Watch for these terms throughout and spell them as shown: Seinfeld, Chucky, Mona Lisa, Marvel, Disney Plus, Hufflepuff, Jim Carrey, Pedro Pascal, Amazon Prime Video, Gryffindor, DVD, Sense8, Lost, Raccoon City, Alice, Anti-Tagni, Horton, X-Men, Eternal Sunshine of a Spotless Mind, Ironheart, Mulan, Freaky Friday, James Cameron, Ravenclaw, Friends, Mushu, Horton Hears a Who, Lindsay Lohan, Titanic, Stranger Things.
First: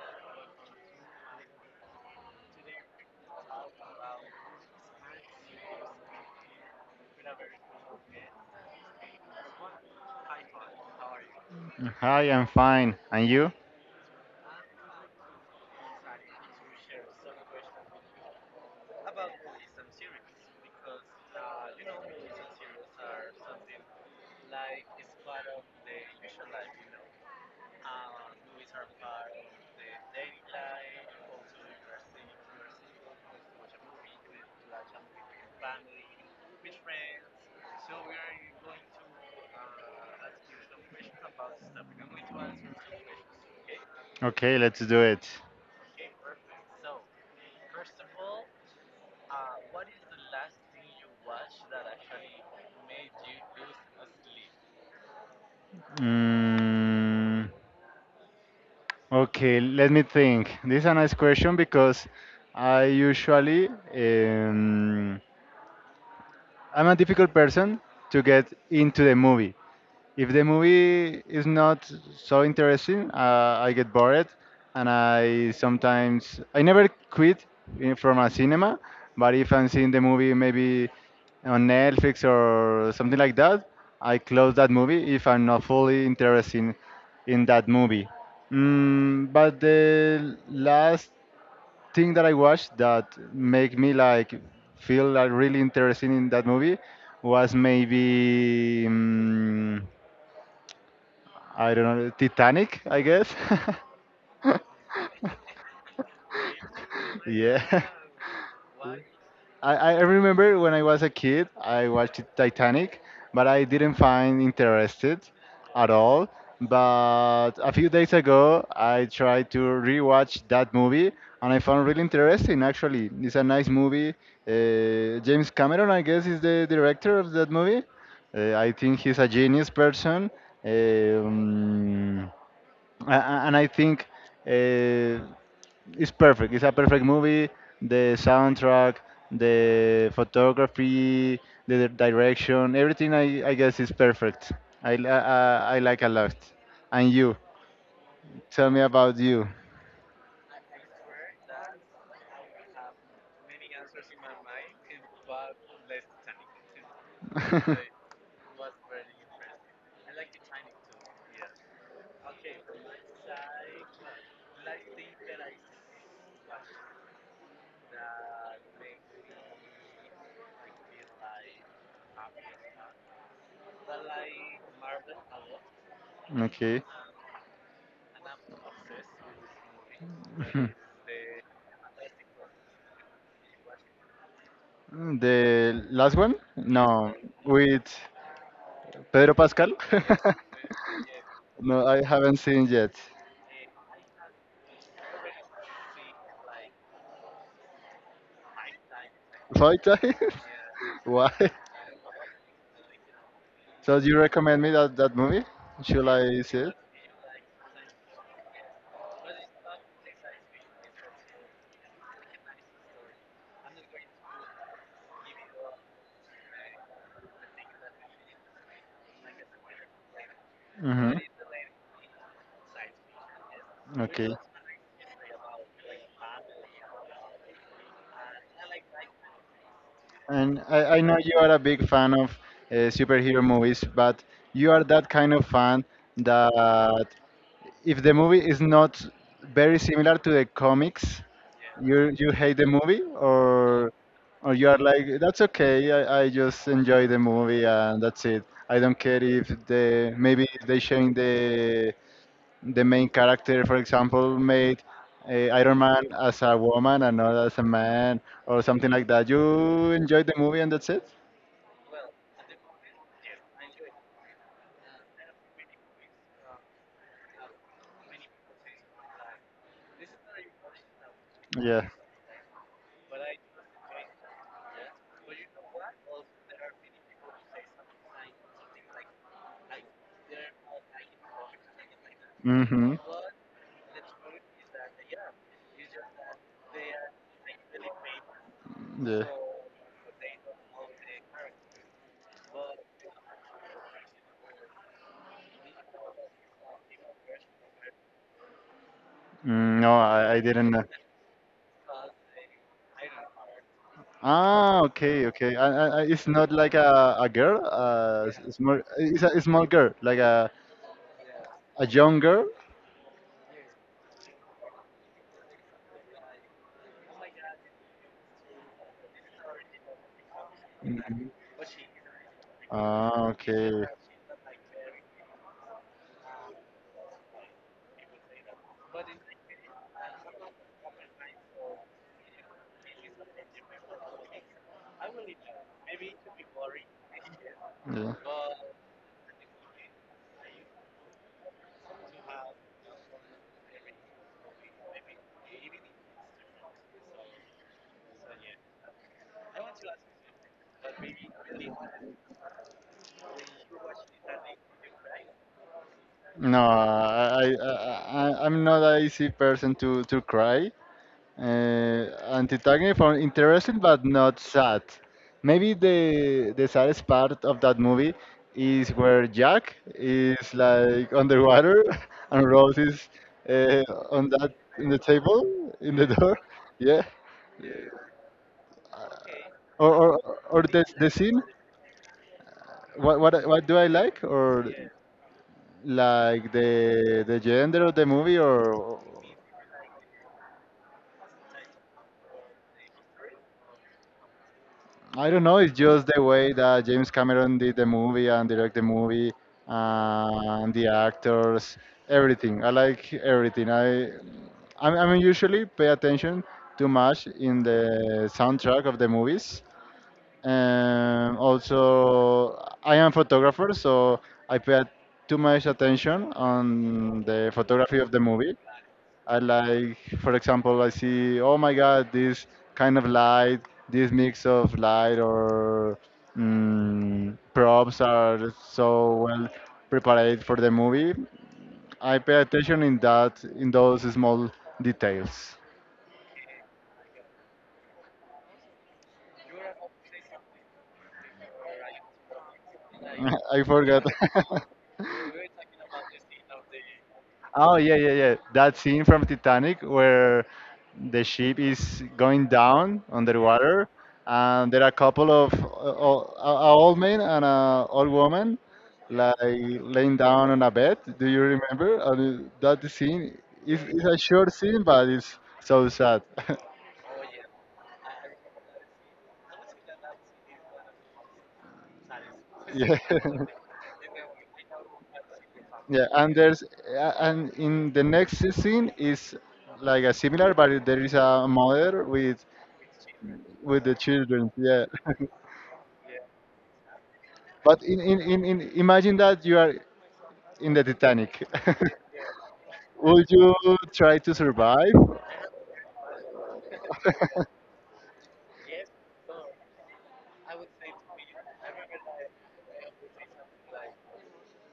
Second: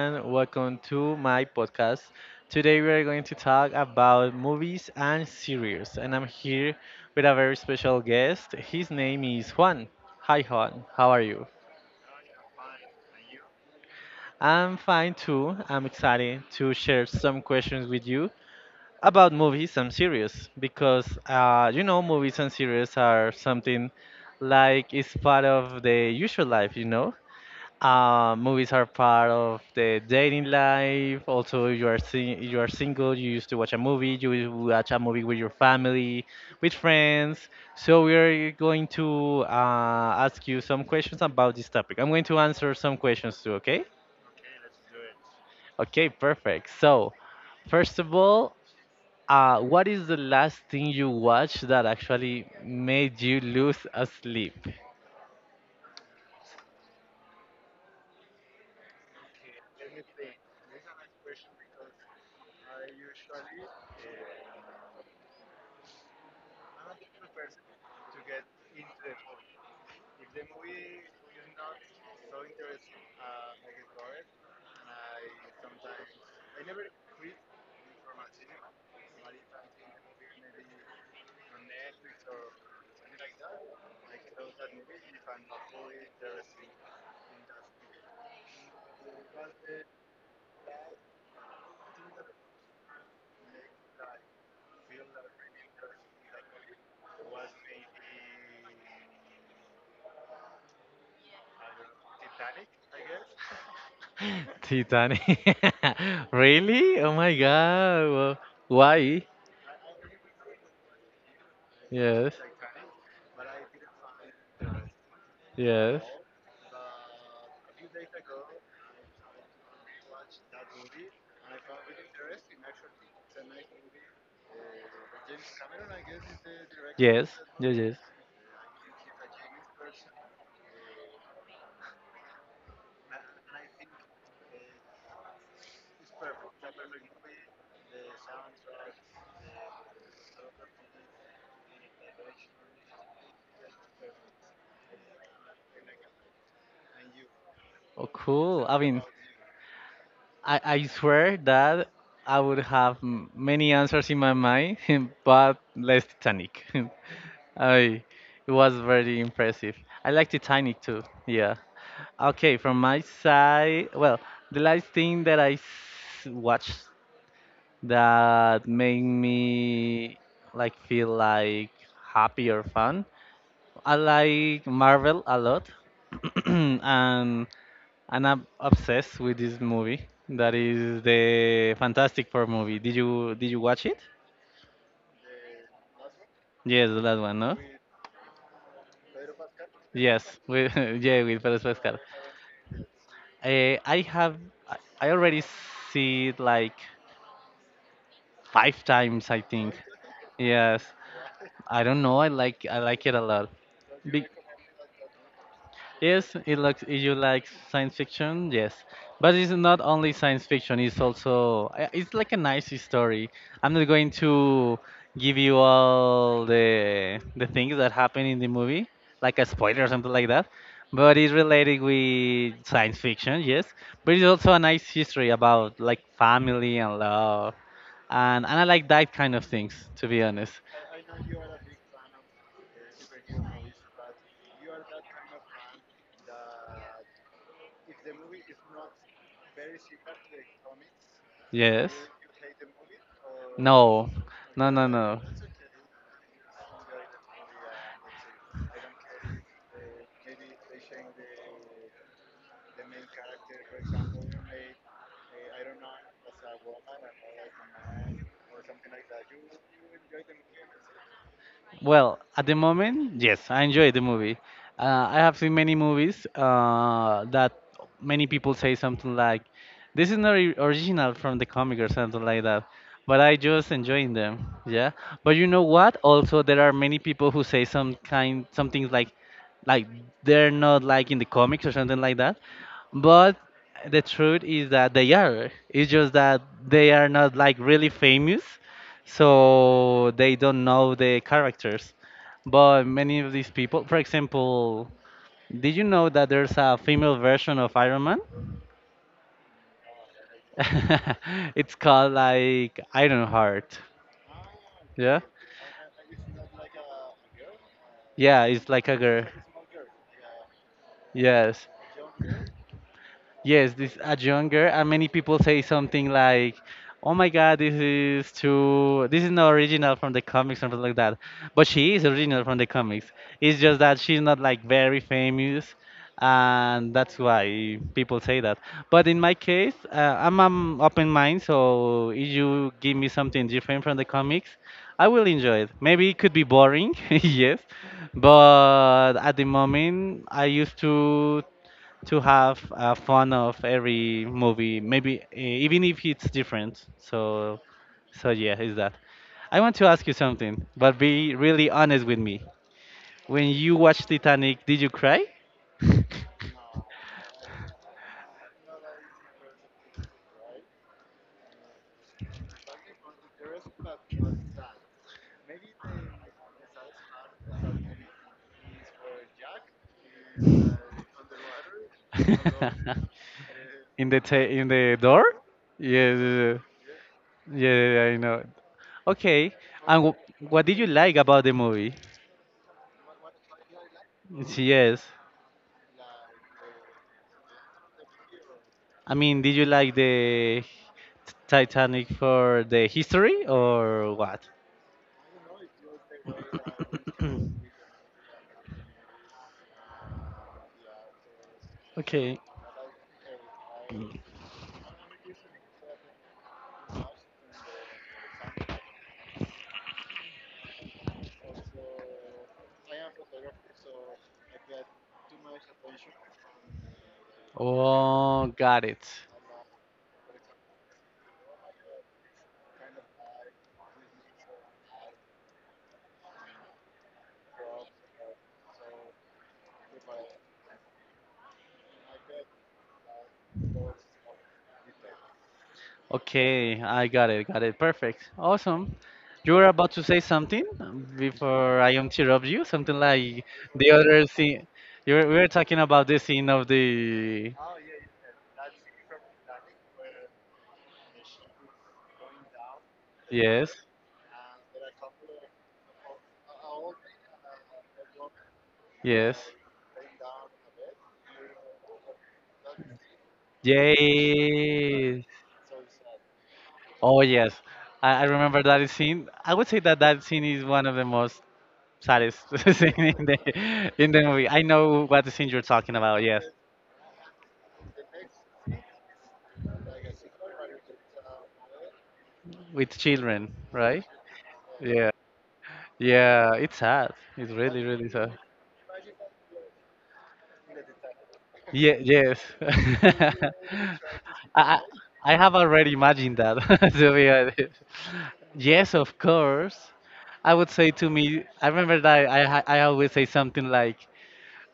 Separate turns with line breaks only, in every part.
Juan. Welcome to my podcast. Today we are going to talk about movies and series, and I'm here with a very special guest. His name is Juan. Hi Juan, how are you?
Hi, I'm fine. And you?
I'm fine too. I'm excited to share some questions with you about movies and series because movies and series are something like it's part of the usual life. Movies are part of the dating life. Also, you are single. You used to watch a movie. You will watch a movie with your family, with friends. So we are going to ask you some questions about this topic. I'm going to answer some questions too. Okay?
Okay, let's do it.
Okay, perfect. So, first of all, what is the last thing you watched that actually made you lose a sleep?
Mm, okay, let me think. This is a nice question because I usually um, I'm a difficult person to get into the movie. If the movie is not so interesting, I get bored, and I never quit from a cinema. But if I'm seeing the movie maybe on Netflix or something like that, I close that movie if I'm not fully interested in that movie. But the last thing that I watched that make me like feel like really interested in that movie was maybe, I don't know, Titanic, I guess.
Titanic. Really? Oh my
Yeah.
God. Well, why?
I remember when I was a kid, I watched
Yes.
Titanic, but I didn't find interested at
Yes.
all. But a few days ago, I tried to rewatch that movie, and I found really interesting. Actually, it's a nice movie. James Cameron, I guess, is the director
Yes.
of that
Yes.
movie.
Yes.
I think he's a genius person, um, a- and I think uh, it's perfect. It's a perfect movie. The soundtrack, the photography, the direction, everything. I guess is perfect. I like a lot. And you,
Oh, cool.
tell
I
me
mean,
about you.
I swear that I would have many answers in my mind, but less Titanic. I, it was very impressive. I like Titanic too. Yeah. Okay, from my side, well, the last thing that watched that make me like feel like happy or fun. I like Marvel a lot,
Okay.
and and I'm obsessed with this movie. That is the Fantastic Four movie. Did you watch it?
The last one?
Yes, the
No,
last one, no?
with Pedro Pascal.
Yes, with yeah, with Pedro
No,
Pascal.
I haven't seen yet.
I have I already see it like five times, I think.
Five times?
Yes,
Why?
I don't know. I like it a lot.
So you recommend me that movie? Should
Yes,
I see
it
it?
looks. If you like science fiction, yes, but it's not only science fiction. It's also it's like a nice story. I'm not going to give you all the things that happen in the movie, like a spoiler or something like that.
Hmm.
But it's related with science fiction, yes. But it's
Okay.
also a nice history about like family and love, and I like that kind of things, to be honest.
And I know you are a big fan of superhero movies, but you are that kind of fan that if the movie is not very similar to the comics,
Yes.
you hate the movie, or
No,
or you
no,
are
no,
like
no.
that's okay. I just enjoy the movie and that's it. I don't care if the maybe they change the main character, for example, made uh, Iron Man as a woman and not as a man or something like that. You enjoy the movie and that's it.
Well, at the moment, yes, I enjoy the movie. I have seen many movies that many people say something like, "This is not original from the comic"
Yeah.
or something like that. But I just enjoying them, yeah. But you know what? Also, there are many people who say some things like they're not like in the comics or something like that.
Mm-hmm.
But the truth is that they are. It's just that they are not like really famous
Yeah.
so they don't know the characters. But many of these people, for example, did you know that there's a female version of Iron Man?
No, I didn't know.
It's called like Ironheart.
Ah,
Yeah?
okay, okay. It's not like a girl,
Yeah, it's
small,
like a
it's
girl.
a small girl, like a,
Yes.
a young girl.
Yes, this a young girl, and many people say something like, "Oh my God, this is too. This is not original from the comics, something like that."
Mhm.
But she is original from the comics.
Ah,
It's just
okay.
that she's not like very famous, and that's why people say that. But in my case, I'm an open mind, so if you give me something different from the comics, I will enjoy it. Maybe it could be boring, yes,
Yeah.
but at the moment, I used to have fun of every movie, maybe even if it's different. So yeah, is that. I want to ask you something, but be really honest with me. When you watched Titanic, did you cry?
No, I'm not an easy person to cry. Anti-Tagni found interesting but not sad. Maybe the saddest part of that movie is where Jack is like underwater and Rose is uh, on that
In
in
the
the
door?
table
Yeah,
in the
yeah,
door.
yeah,
Yeah.
yeah, yeah, yeah, I know. Okay,
Or
and
or or
what did
the
you
the
like
scene.
about the movie?
What do I like? Or
Yes,
like the gender of the movie or
I mean, did you like the Titanic for the history or what?
I don't know. It's just the way that James Cameron did the movie and direct the movie and the actors,
Okay.
everything. I like everything. I mean, usually pay attention too much in the soundtrack of the movies. Also, I am photographer, so I pay too much attention on the photography of the
Oh,
movie.
got it.
I like, for example, I see, oh my God, this kind of light, this mix of light props are so well prepared for the movie. I pay attention in that, in those small details.
Okay, I got it. Got it. Perfect. Awesome. You were about to say something before I interrupt you. Something like
I
the
forgot.
other scene. We were talking about the scene of the.
Oh yeah, yeah, yeah. That scene from Titanic where the ship is going down
Yes.
underwater, and there are a couple of a old man and a old woman like
Yes.
laying down on a bed. Do you remember? And that scene is a short scene, but
Yes.
it's so sad.
Oh, yes. I remember that scene. I would say that that scene is one of the most saddest
Yeah.
scene in the movie. I know what the scene you're talking
Yeah,
about.
and
Yes,
there's and in the next scene is like a similar, but there is a mother with
with children,
the
right?
children. Yeah,
Yeah, yeah. It's sad. It's really,
but
really sad.
in imagine that you are in the Titanic.
Yeah, yes.
Would you try to
I
survive?
I have already imagined that. To be honest. Yes, of course. I would say to me, I remember that I always say something like,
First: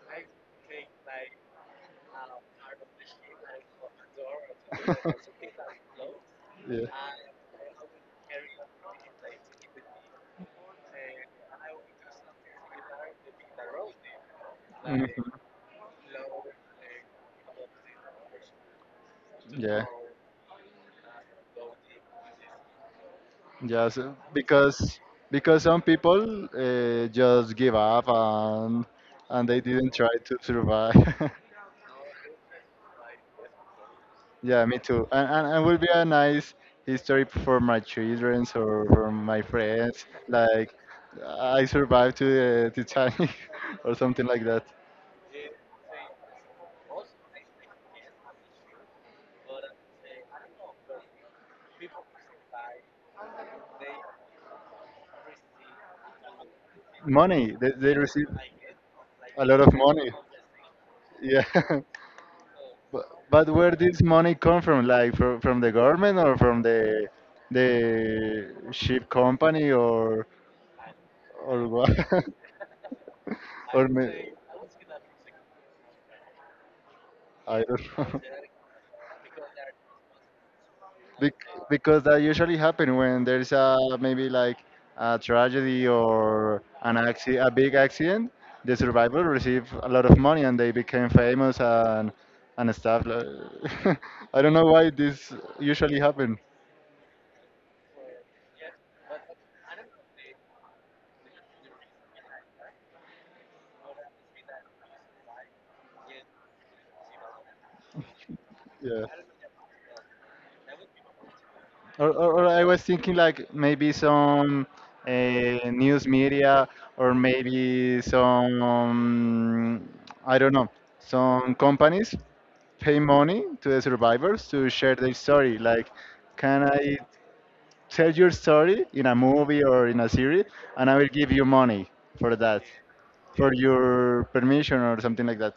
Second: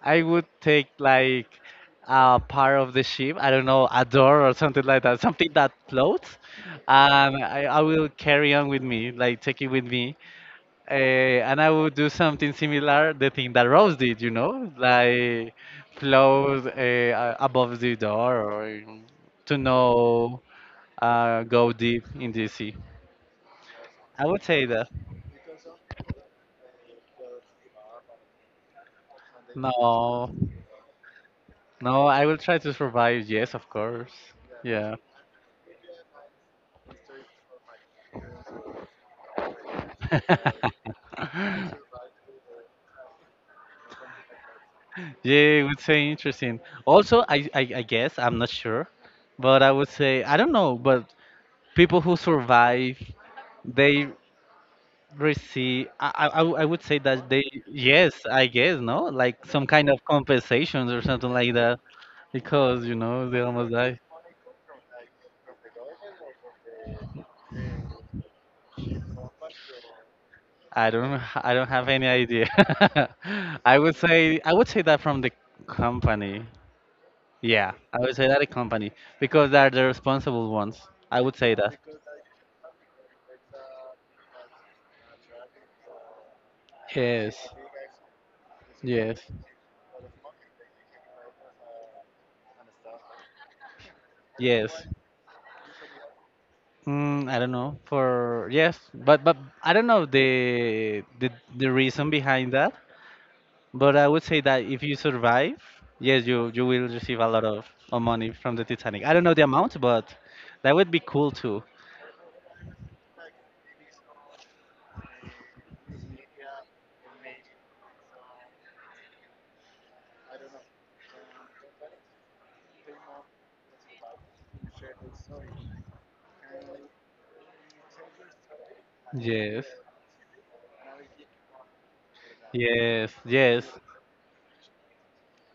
I would take like a part of the ship. I don't know, a door or something like that, something that floats.
Yeah.
I will carry on with me, like take it with me, and I will do something similar, the thing that Rose did,
Mhm.
like float above the door or to
Yeah.
know, go deep in the sea.
Yes,
I would say that.
because some people just give up and they didn't try
No,
to survive.
no, I will try to survive. Yes, of course.
Yeah, me
Yeah.
too. And will be a nice history for my children or for my friends. Like I survived to the Titanic or something like that.
Yeah, it would say interesting. Also, I guess, I'm not sure, but I would say, I don't know, but people who survive, they receive, I would say that they,
Money, they
yes,
receive
I guess, no?
a
Like
lot
some
of
kind of
money.
compensations or something
Yeah.
like that, because,
But,
they
but where
almost die.
this money come from? Like from the government or from the ship company or
I
or
don't have
what?
any idea. I
or
would
may,
say, I would say that from the company.
I
Yeah,
don't
I would
know.
say that a company, because they're the responsible ones. I would say that.
Because that usually happen when there's a maybe like a tragedy or an acci
Yes.
a big accident. The
Yes.
survivor receive a lot of money and they became famous and stuff. I don't know
Yes.
why this usually happen.
I don't know for yes, but I don't know the reason behind that. But I would say that if you survive, yes, you will receive a lot of money from the Titanic.
Yeah.
I don't know the amount, but that would be cool too.
Or I was thinking like maybe some news media or maybe I don't know, some companies pay money to the survivors to share their story. Like, can I tell your story in a movie
Yes.
or in a series and I will give you money for that,
Yes,
for
yes.
your permission or something like that.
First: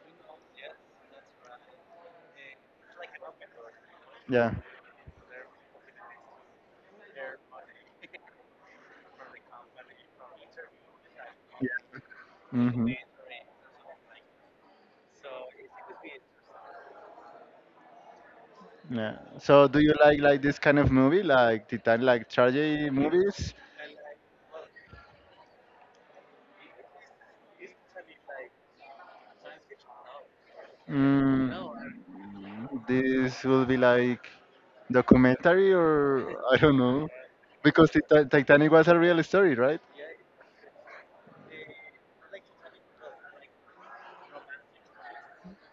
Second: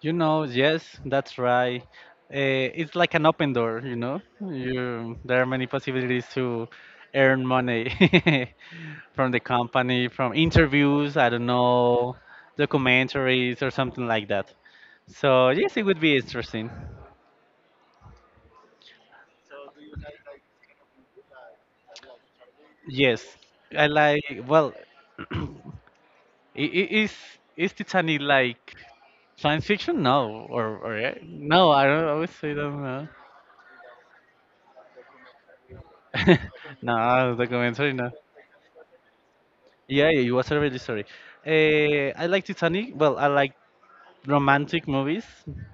You know, yes, that's right. It's like an open door, you know.
Yeah.
There are many possibilities to earn money. From the company, from interviews, I don't know,
Hmm.
documentaries or something like that. So yes, it would be interesting.
Yeah. So do you like this kind of movie, like like tragedy
Yes,
movies?
I like. Well, i- i- is is Titanic like science fiction? No, or
Mm,
no? I don't. I would say don't know.
this will be like documentary or I don't know,
No,
because
documentary. No.
Titanic was a real story, right?
Yeah, yeah, it was already sorry. I like Titanic. Well, I like romantic movies.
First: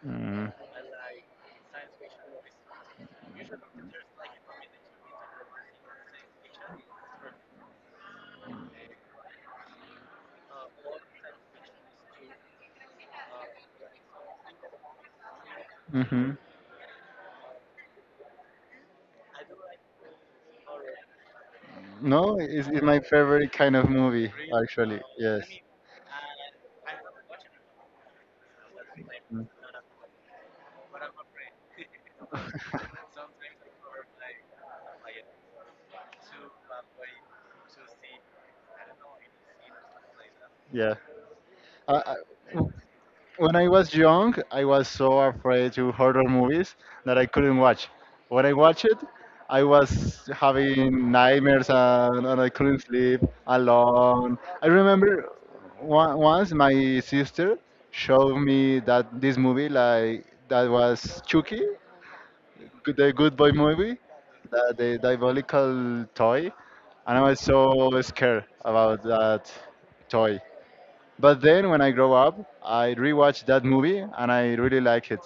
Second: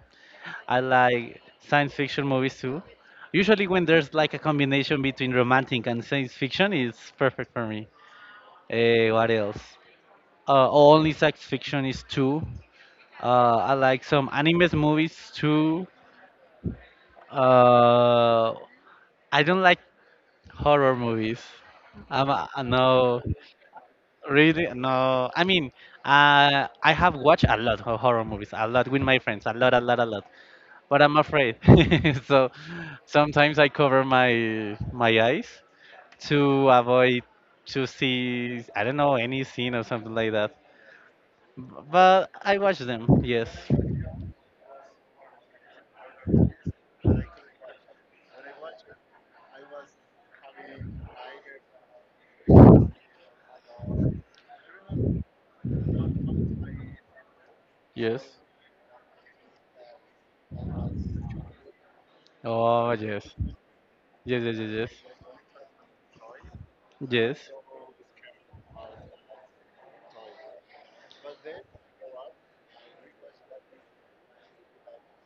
Mm.
I like science fiction movies too. Usually, when there's like a combination between romantic and science fiction, it's perfect for me. What else? Only science fiction is too. I like some animes movies too.
Hmm.
Uh, I don't like horror movies. I'm
No,
a
it's my
no,
favorite kind of movie,
really
actually.
no.
Yes.
I mean, I have watched a lot of horror movies, a lot with my
Mm,
friends, a lot, a lot, a lot. But I'm afraid. So sometimes I cover my eyes to avoid to see I don't know any scene or something like that.
yeah.
B-
I, I,
But I watch them. Yes.
When I was young, I was so afraid to horror movies that I couldn't watch. When I watched it, I was having nightmares and I couldn't sleep alone. I remember once my sister
Yes.
showed me that this movie, like that was Chucky,
Oh
the
yes.
Good Boy movie,
Yes. Yes. Yes.
the,
Yes.
the diabolical toy, and I
Yes.
was so scared about that toy. But then when I grow up, I rewatched that movie and I really like it.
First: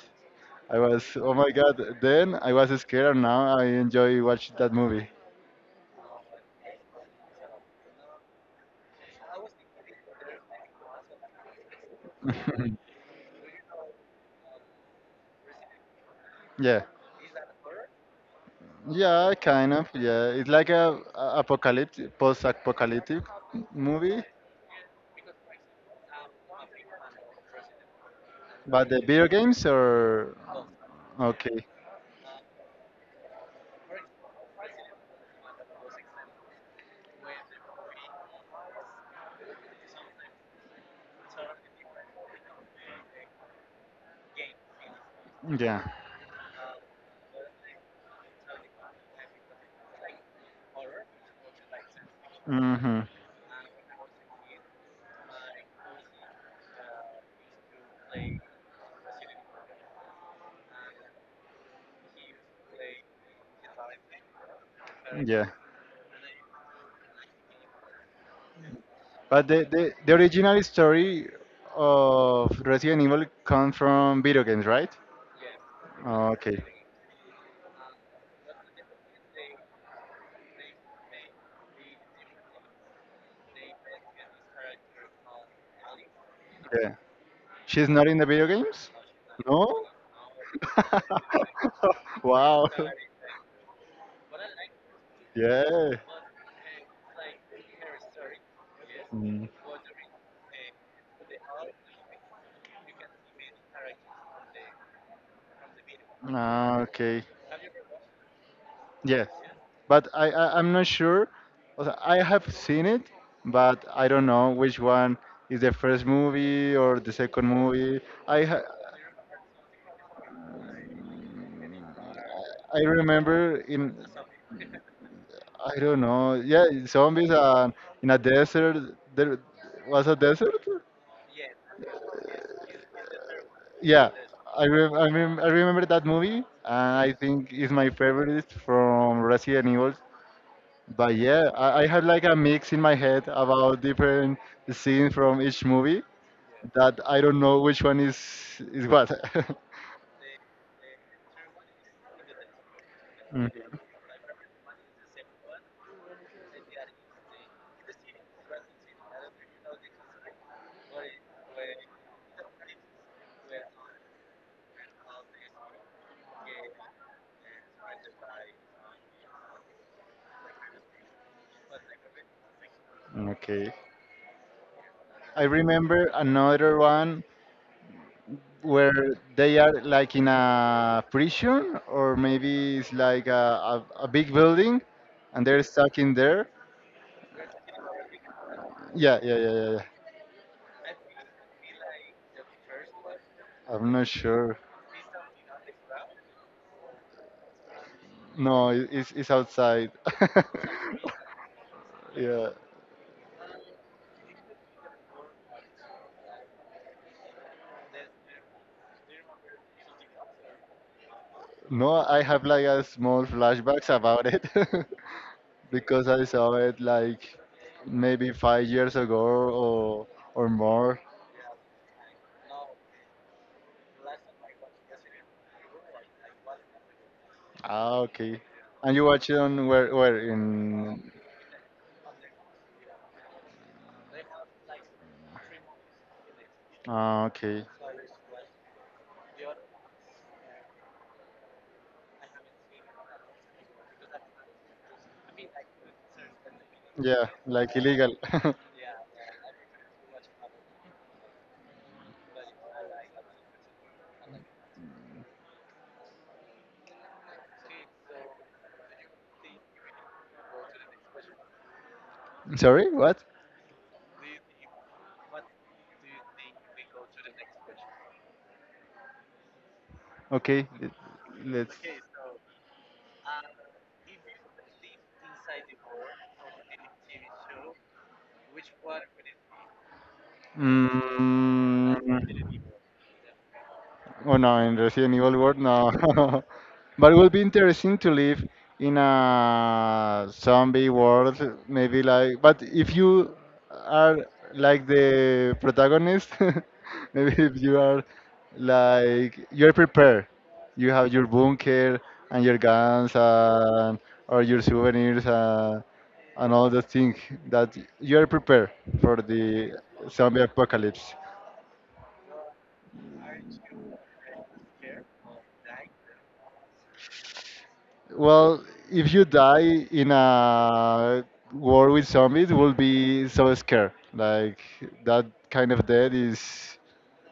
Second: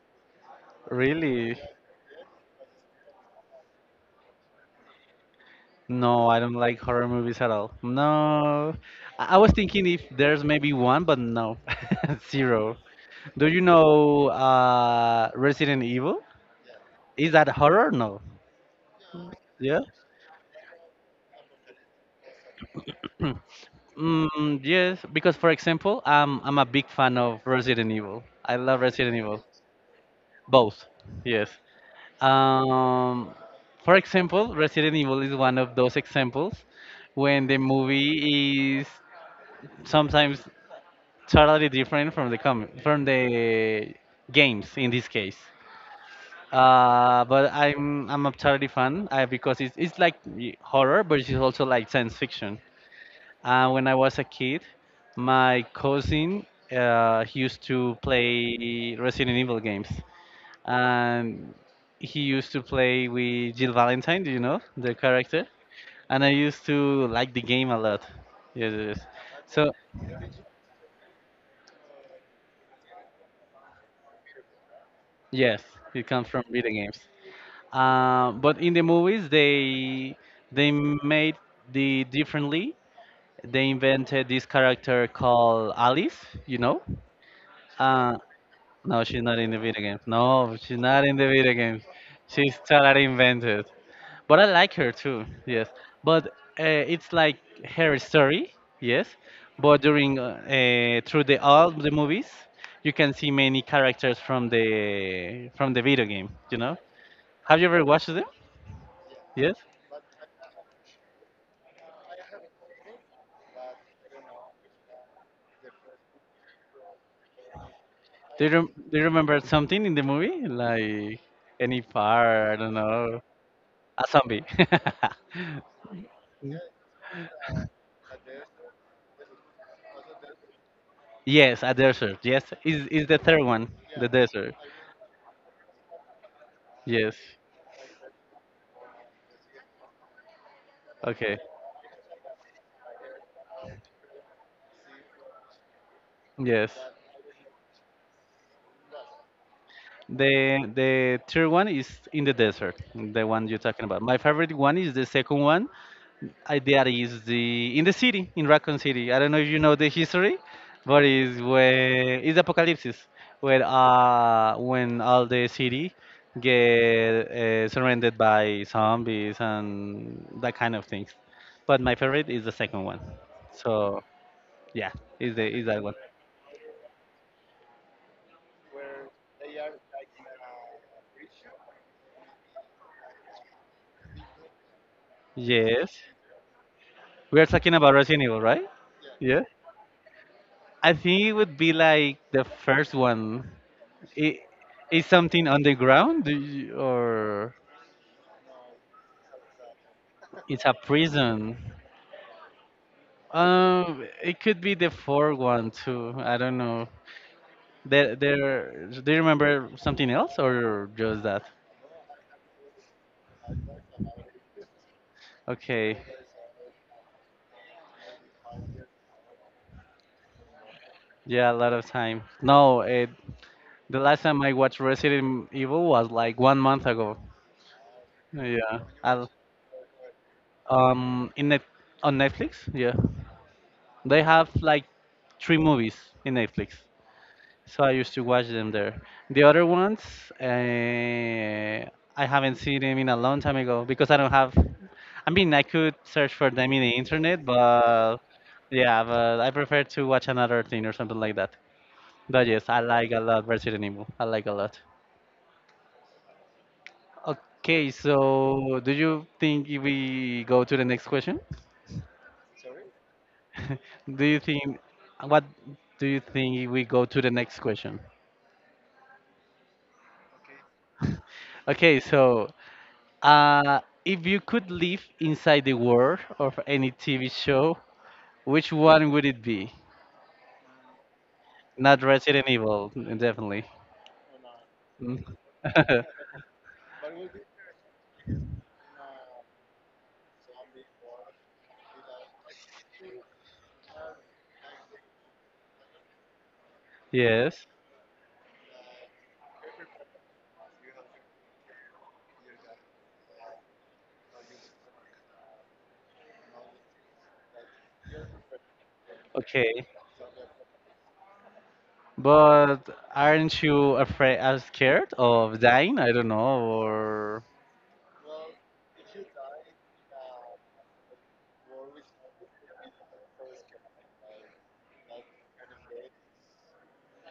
I was, oh my
Really?
God, then I was scared and now I enjoy watching that movie.
No, I don't like horror movies at all. No. I was thinking if there's maybe one, but no. Zero. Do you know Resident Evil?
Yeah.
Is that horror? No.
Yeah, kind
Yeah?
of. Yeah, it's like a apocalyptic, post-apocalyptic movie.
Mm, yes, because for example, I'm a big fan of Resident Evil. I love
But the
Resident
video
Evil.
games are
Both, yes.
okay.
Um, for example, Resident Evil is one of those examples when the movie is sometimes totally different from the games in this case.
Yeah.
But I'm a totally fan because it's like horror, but it's also like science fiction.
Hmm.
When I was a kid, my cousin he used to play Resident Evil games, and he used to play with Jill Valentine. Do you know the character?
Yeah.
And I used to like the game a lot. Yes, yes. Yes.
But the,
So
the the original story of Resident Evil comes from video games, right?
yes, it comes from
Okay.
video games. But in the movies, they made the differently. They invented this character called Alice. You know,
Yeah. She's not
uh,
in the video games?
no, she's not in the video
No?
games. No, she's not in the video games. She's
Wow.
totally invented. But I like her too, yes.
Yeah.
But it's like her story, yes.
Mm.
But during through the all the movies, you can see many characters from the video game. You know?
Ah, okay.
Have you ever watched them?
Yeah,
Yes.
but I'm not sure. Also, I have seen it, but I don't know which one is the first movie or the second movie. I ha
Do you remember something in the movie, like any part? I don't
I
know,
remember in
a zombie.
I don't know. Yeah, zombies and in a desert. There was a desert.
Yes, a desert. Yes, is the third one, the
Yeah,
desert.
I remember that movie, and I
Yes.
think it's my favorite from Resident Evil. But
Okay.
yeah, I had like a mix in my head about different scenes from each movie
Yes.
that I don't know which one is what.
The third one is in the desert, the one
Mm.
you're talking about. My favorite one is the second one. I That is the in the city, in Raccoon City. I don't know if you know the history, but is where is apocalypse, where when all the city get surrounded by zombies and that kind of things. But my favorite is the second one.
Okay.
So yeah,
I
is that one.
remember another one where they are like in a prison or maybe it's like a big building and they're
Yes.
stuck in there.
We are talking about Resident Evil, right?
Yeah, yeah,
Yeah.
yeah, yeah, yeah.
I think it would be like the first one.
I'm not
It
sure.
is something underground. Or
No, it's outside.
it's a prison.
Yeah.
It could be the fourth one too. I don't know. There. Do you remember something else or just that?
No, I have like a small flashbacks about it
Okay.
because I saw it like maybe 5 years ago or more.
Yeah, a lot of time. No, the last time I watched Resident Evil was like one month ago.
Ah, okay.
Yeah,
And you
I,
watch it on where in
In net on Netflix, yeah, they have like three movies in Netflix,
Ah, okay.
so I used to watch them there. The other ones, uh, I haven't seen them in a long time ago because I don't have. I mean, I could search for them in the
Yeah,
internet,
like illegal.
but, yeah, but I prefer to watch another thing or something like that. But yes, I like a lot Resident Evil. I like a lot. Okay, so do you think if we go to the next question?
Sorry, what?
Do you think What do you think we go to the next question?
Okay, let's.
Okay, so if you could live inside the world of any TV show, which one would it be?
Mm,
Not Resident Evil, definitely.
Oh no, in Resident
Mm.
Evil World, no. But it would be interesting to live in a zombie world, maybe like. But if you are like the protagonist, maybe if
Yes.
you are like you're prepared, you have your bunker and your guns and or your souvenirs and all the things that you are prepared for the
Okay.
zombie apocalypse.
But aren't you afraid, scared of dying? I don't know, or
Well, if you die in a war with zombies, will be so scared. Like that kind of death is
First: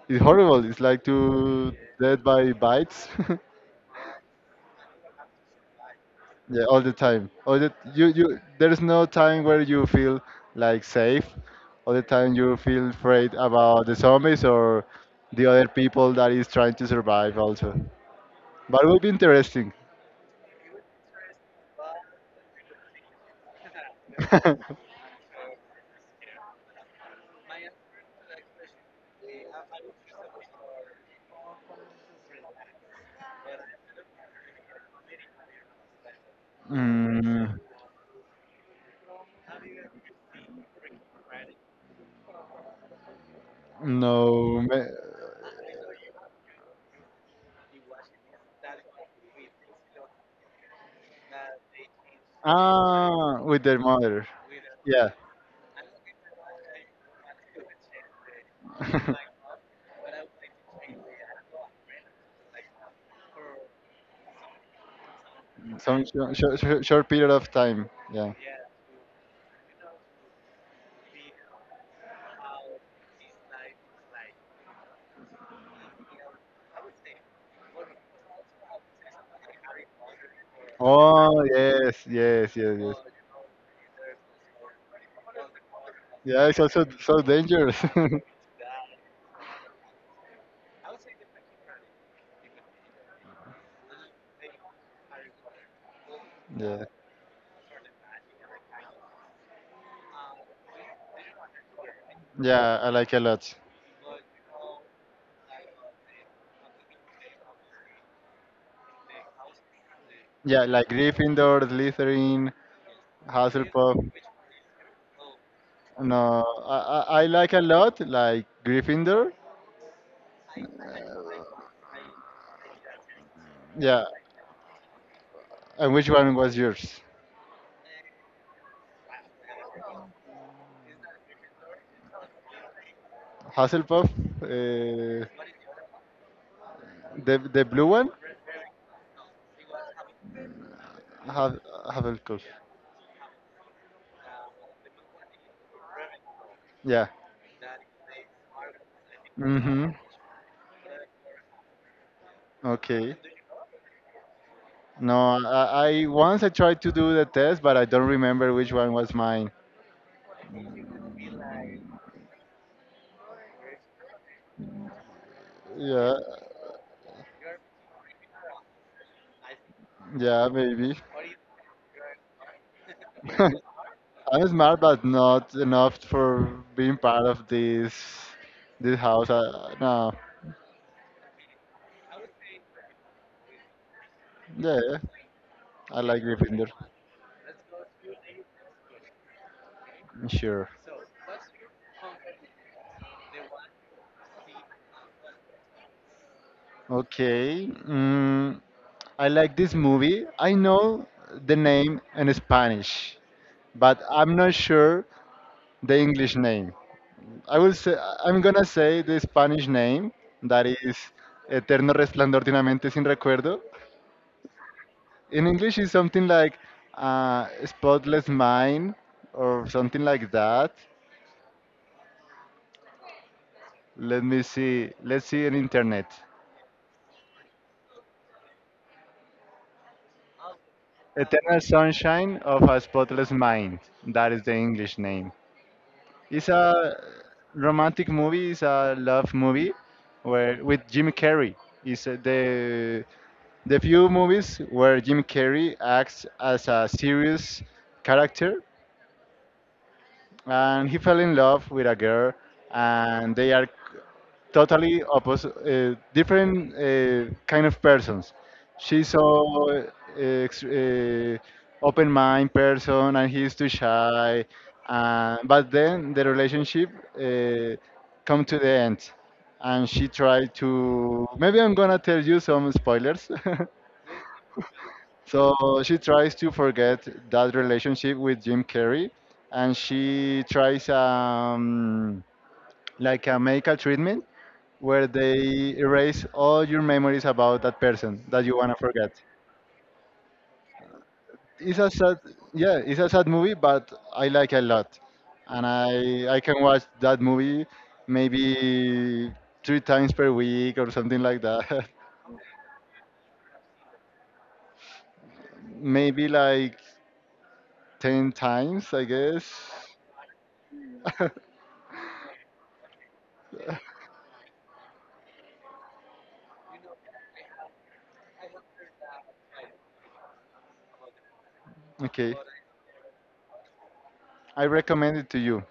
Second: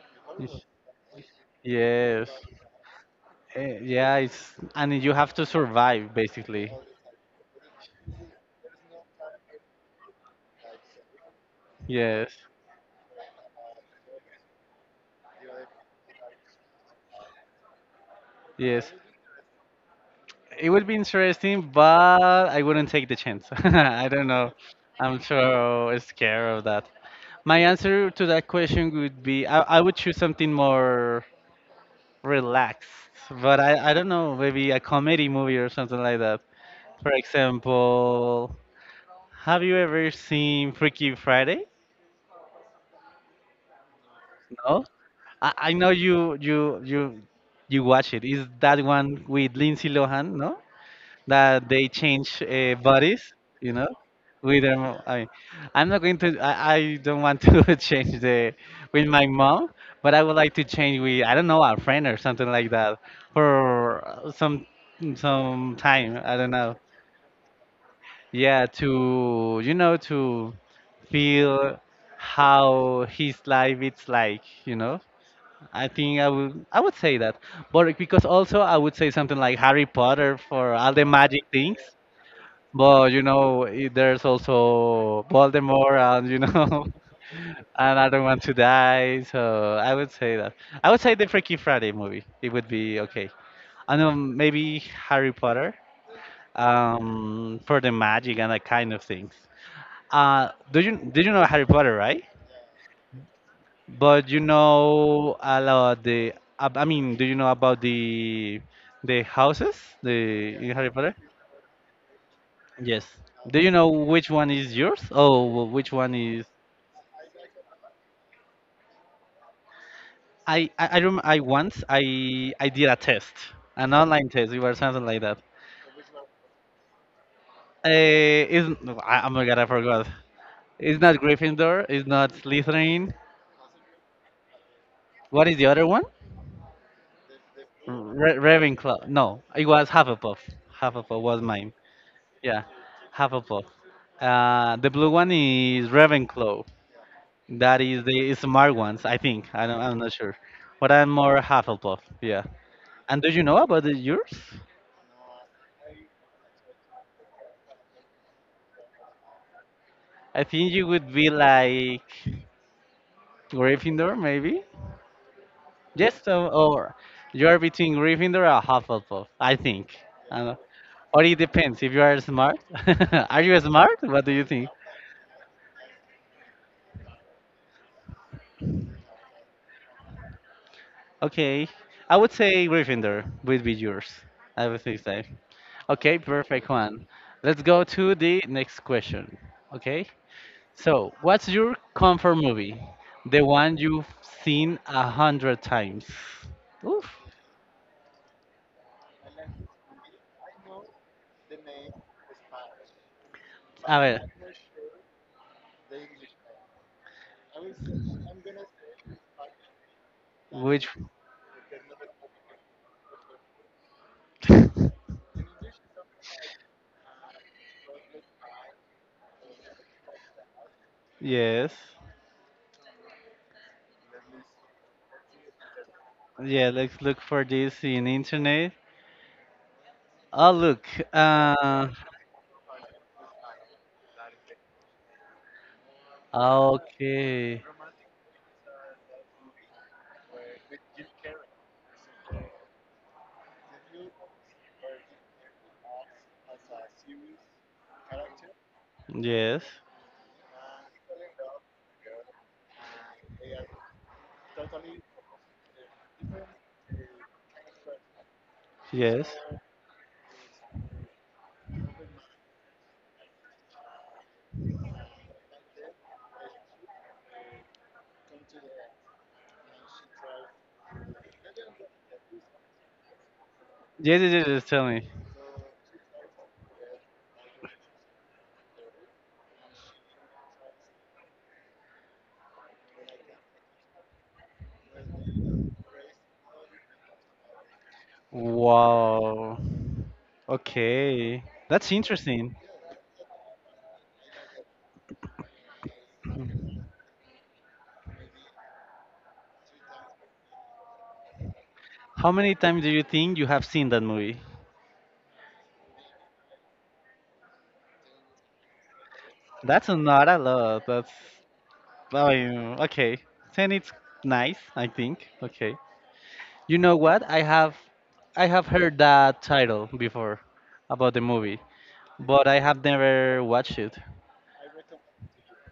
is
Yes.
horrible. It's like to dead
Yes.
by bites.
Yeah, it's and you have to survive
Yeah,
basically.
all the time. All the you. There is no time where you feel like safe. All the
Yes.
time you feel afraid about the zombies or the other people that is trying to survive also. But it
Yes,
will be interesting.
it would be interesting, but I wouldn't take the chance. I don't know. I'm so scared of that. My answer to that question would be I would choose something more relaxed, but I don't know, maybe a comedy movie or something like that. For
mm,
example, have you ever seen Freaky Friday?
no.
No? I know you watch it. Is that one with Lindsay Lohan, no? That they change bodies,
Ah, with
you
their
know,
mother.
with their.
Yeah.
I, I'm not going to. I don't want to change the with my mom, but I would like to change with I don't know a friend or something like that for some
Some
time.
short,
I don't know.
short, short period of time. Yeah.
Yeah, to you know to feel how his life it's like. I think I would say that, but because also I would say something like Harry Potter for all the
Oh
magic things
yes, yes, yes, yes.
but there's also Voldemort, and
Yeah, it's also so dangerous.
and I don't want to die. So I would say that. I would say the Freaky Friday movie. It would be okay. And maybe Harry Potter,
Yeah.
for the magic and that kind of things. Do you Did you know Harry Potter, right?
Yeah, I like a lot.
But you know about the. I mean, do you know about the houses the
Yeah,
in Harry
like
Potter?
Gryffindor, Slytherin,
Yes. Do you know
Hufflepuff.
which one is yours? Oh, which one is?
No, I like a lot, like Gryffindor.
I once I did a test, an
Yeah,
online test. It was something like that.
and which one was yours?
Uh, is Oh my God, I forgot. It's not Gryffindor. It's not Slytherin.
Hufflepuff, uh,
What is the other one?
the blue one.
Ravenclaw. No, it was Hufflepuff. Hufflepuff was
Huff-
mine.
Hufflepuff.
Yeah, Hufflepuff. The blue one is Ravenclaw.
Yeah.
That is the smart ones, I think. I don't,
Mm-hmm.
I'm not sure, but I'm more Hufflepuff. Yeah.
Okay.
And do you know about the yours?
No, I once I tried to do the test, but I don't remember which one was mine.
I think you would be like Gryffindor, maybe? Yes,
Yeah,
so, or you are between Gryffindor or Hufflepuff, I think.
yeah,
Uh,
maybe.
or it depends if you are smart. Are
I
you smart? What do you
am
think?
smart, but not enough for being part of this house. No,
Okay, I would say Gryffindor would be yours. I
yeah,
would
yeah.
say. So.
I
Okay,
like Gryffindor.
perfect one. Let's go to the next question. Okay,
Sure.
so what's your comfort movie? The one you've seen 100 times. Oof.
Okay. I like this movie. I know the name in Spanish, but
A ver,
I'm not sure the English name. I will say I'm gonna say the Spanish name that
which?
is Eterno Resplandor de una mente sin recuerdo. In English is something like spotless mind or something like that.
Yes.
Let me see. Let's see in internet.
Yeah, let's look for this in internet. Oh, look.
Eternal Sunshine of a Spotless Mind. That is the English name. It's a
Okay.
romantic movie. It's a love movie where with Jim Carrey. It's the few movies where Jim Carrey acts as a serious character,
Yes.
and he fell in love with a girl, and they are totally opposite, different kind of persons. She's
Yes.
so open mind person, and he's too shy. But then the relationship uh, come to the end, and she tried to. Maybe I'm gonna tell you some spoilers.
Yes, yes, yes, yes, tell me.
So she tries to forget that relationship with Jim Carrey, and she tries like a medical treatment where they erase all your memories about that person that you wanna forget.
Wow. Okay.
It's
That's
a sad,
interesting.
yeah, it's a sad movie, but I like a lot, and I can watch that movie maybe three times per week or something like that,
How many times do you think you have seen that movie?
maybe like ten times, I guess.
That's not a lot. That's, I mean, okay. Then it's nice, I think. Okay. You know what? I have heard that title before about the movie,
Okay.
but I have never watched it.
I recommend it to you.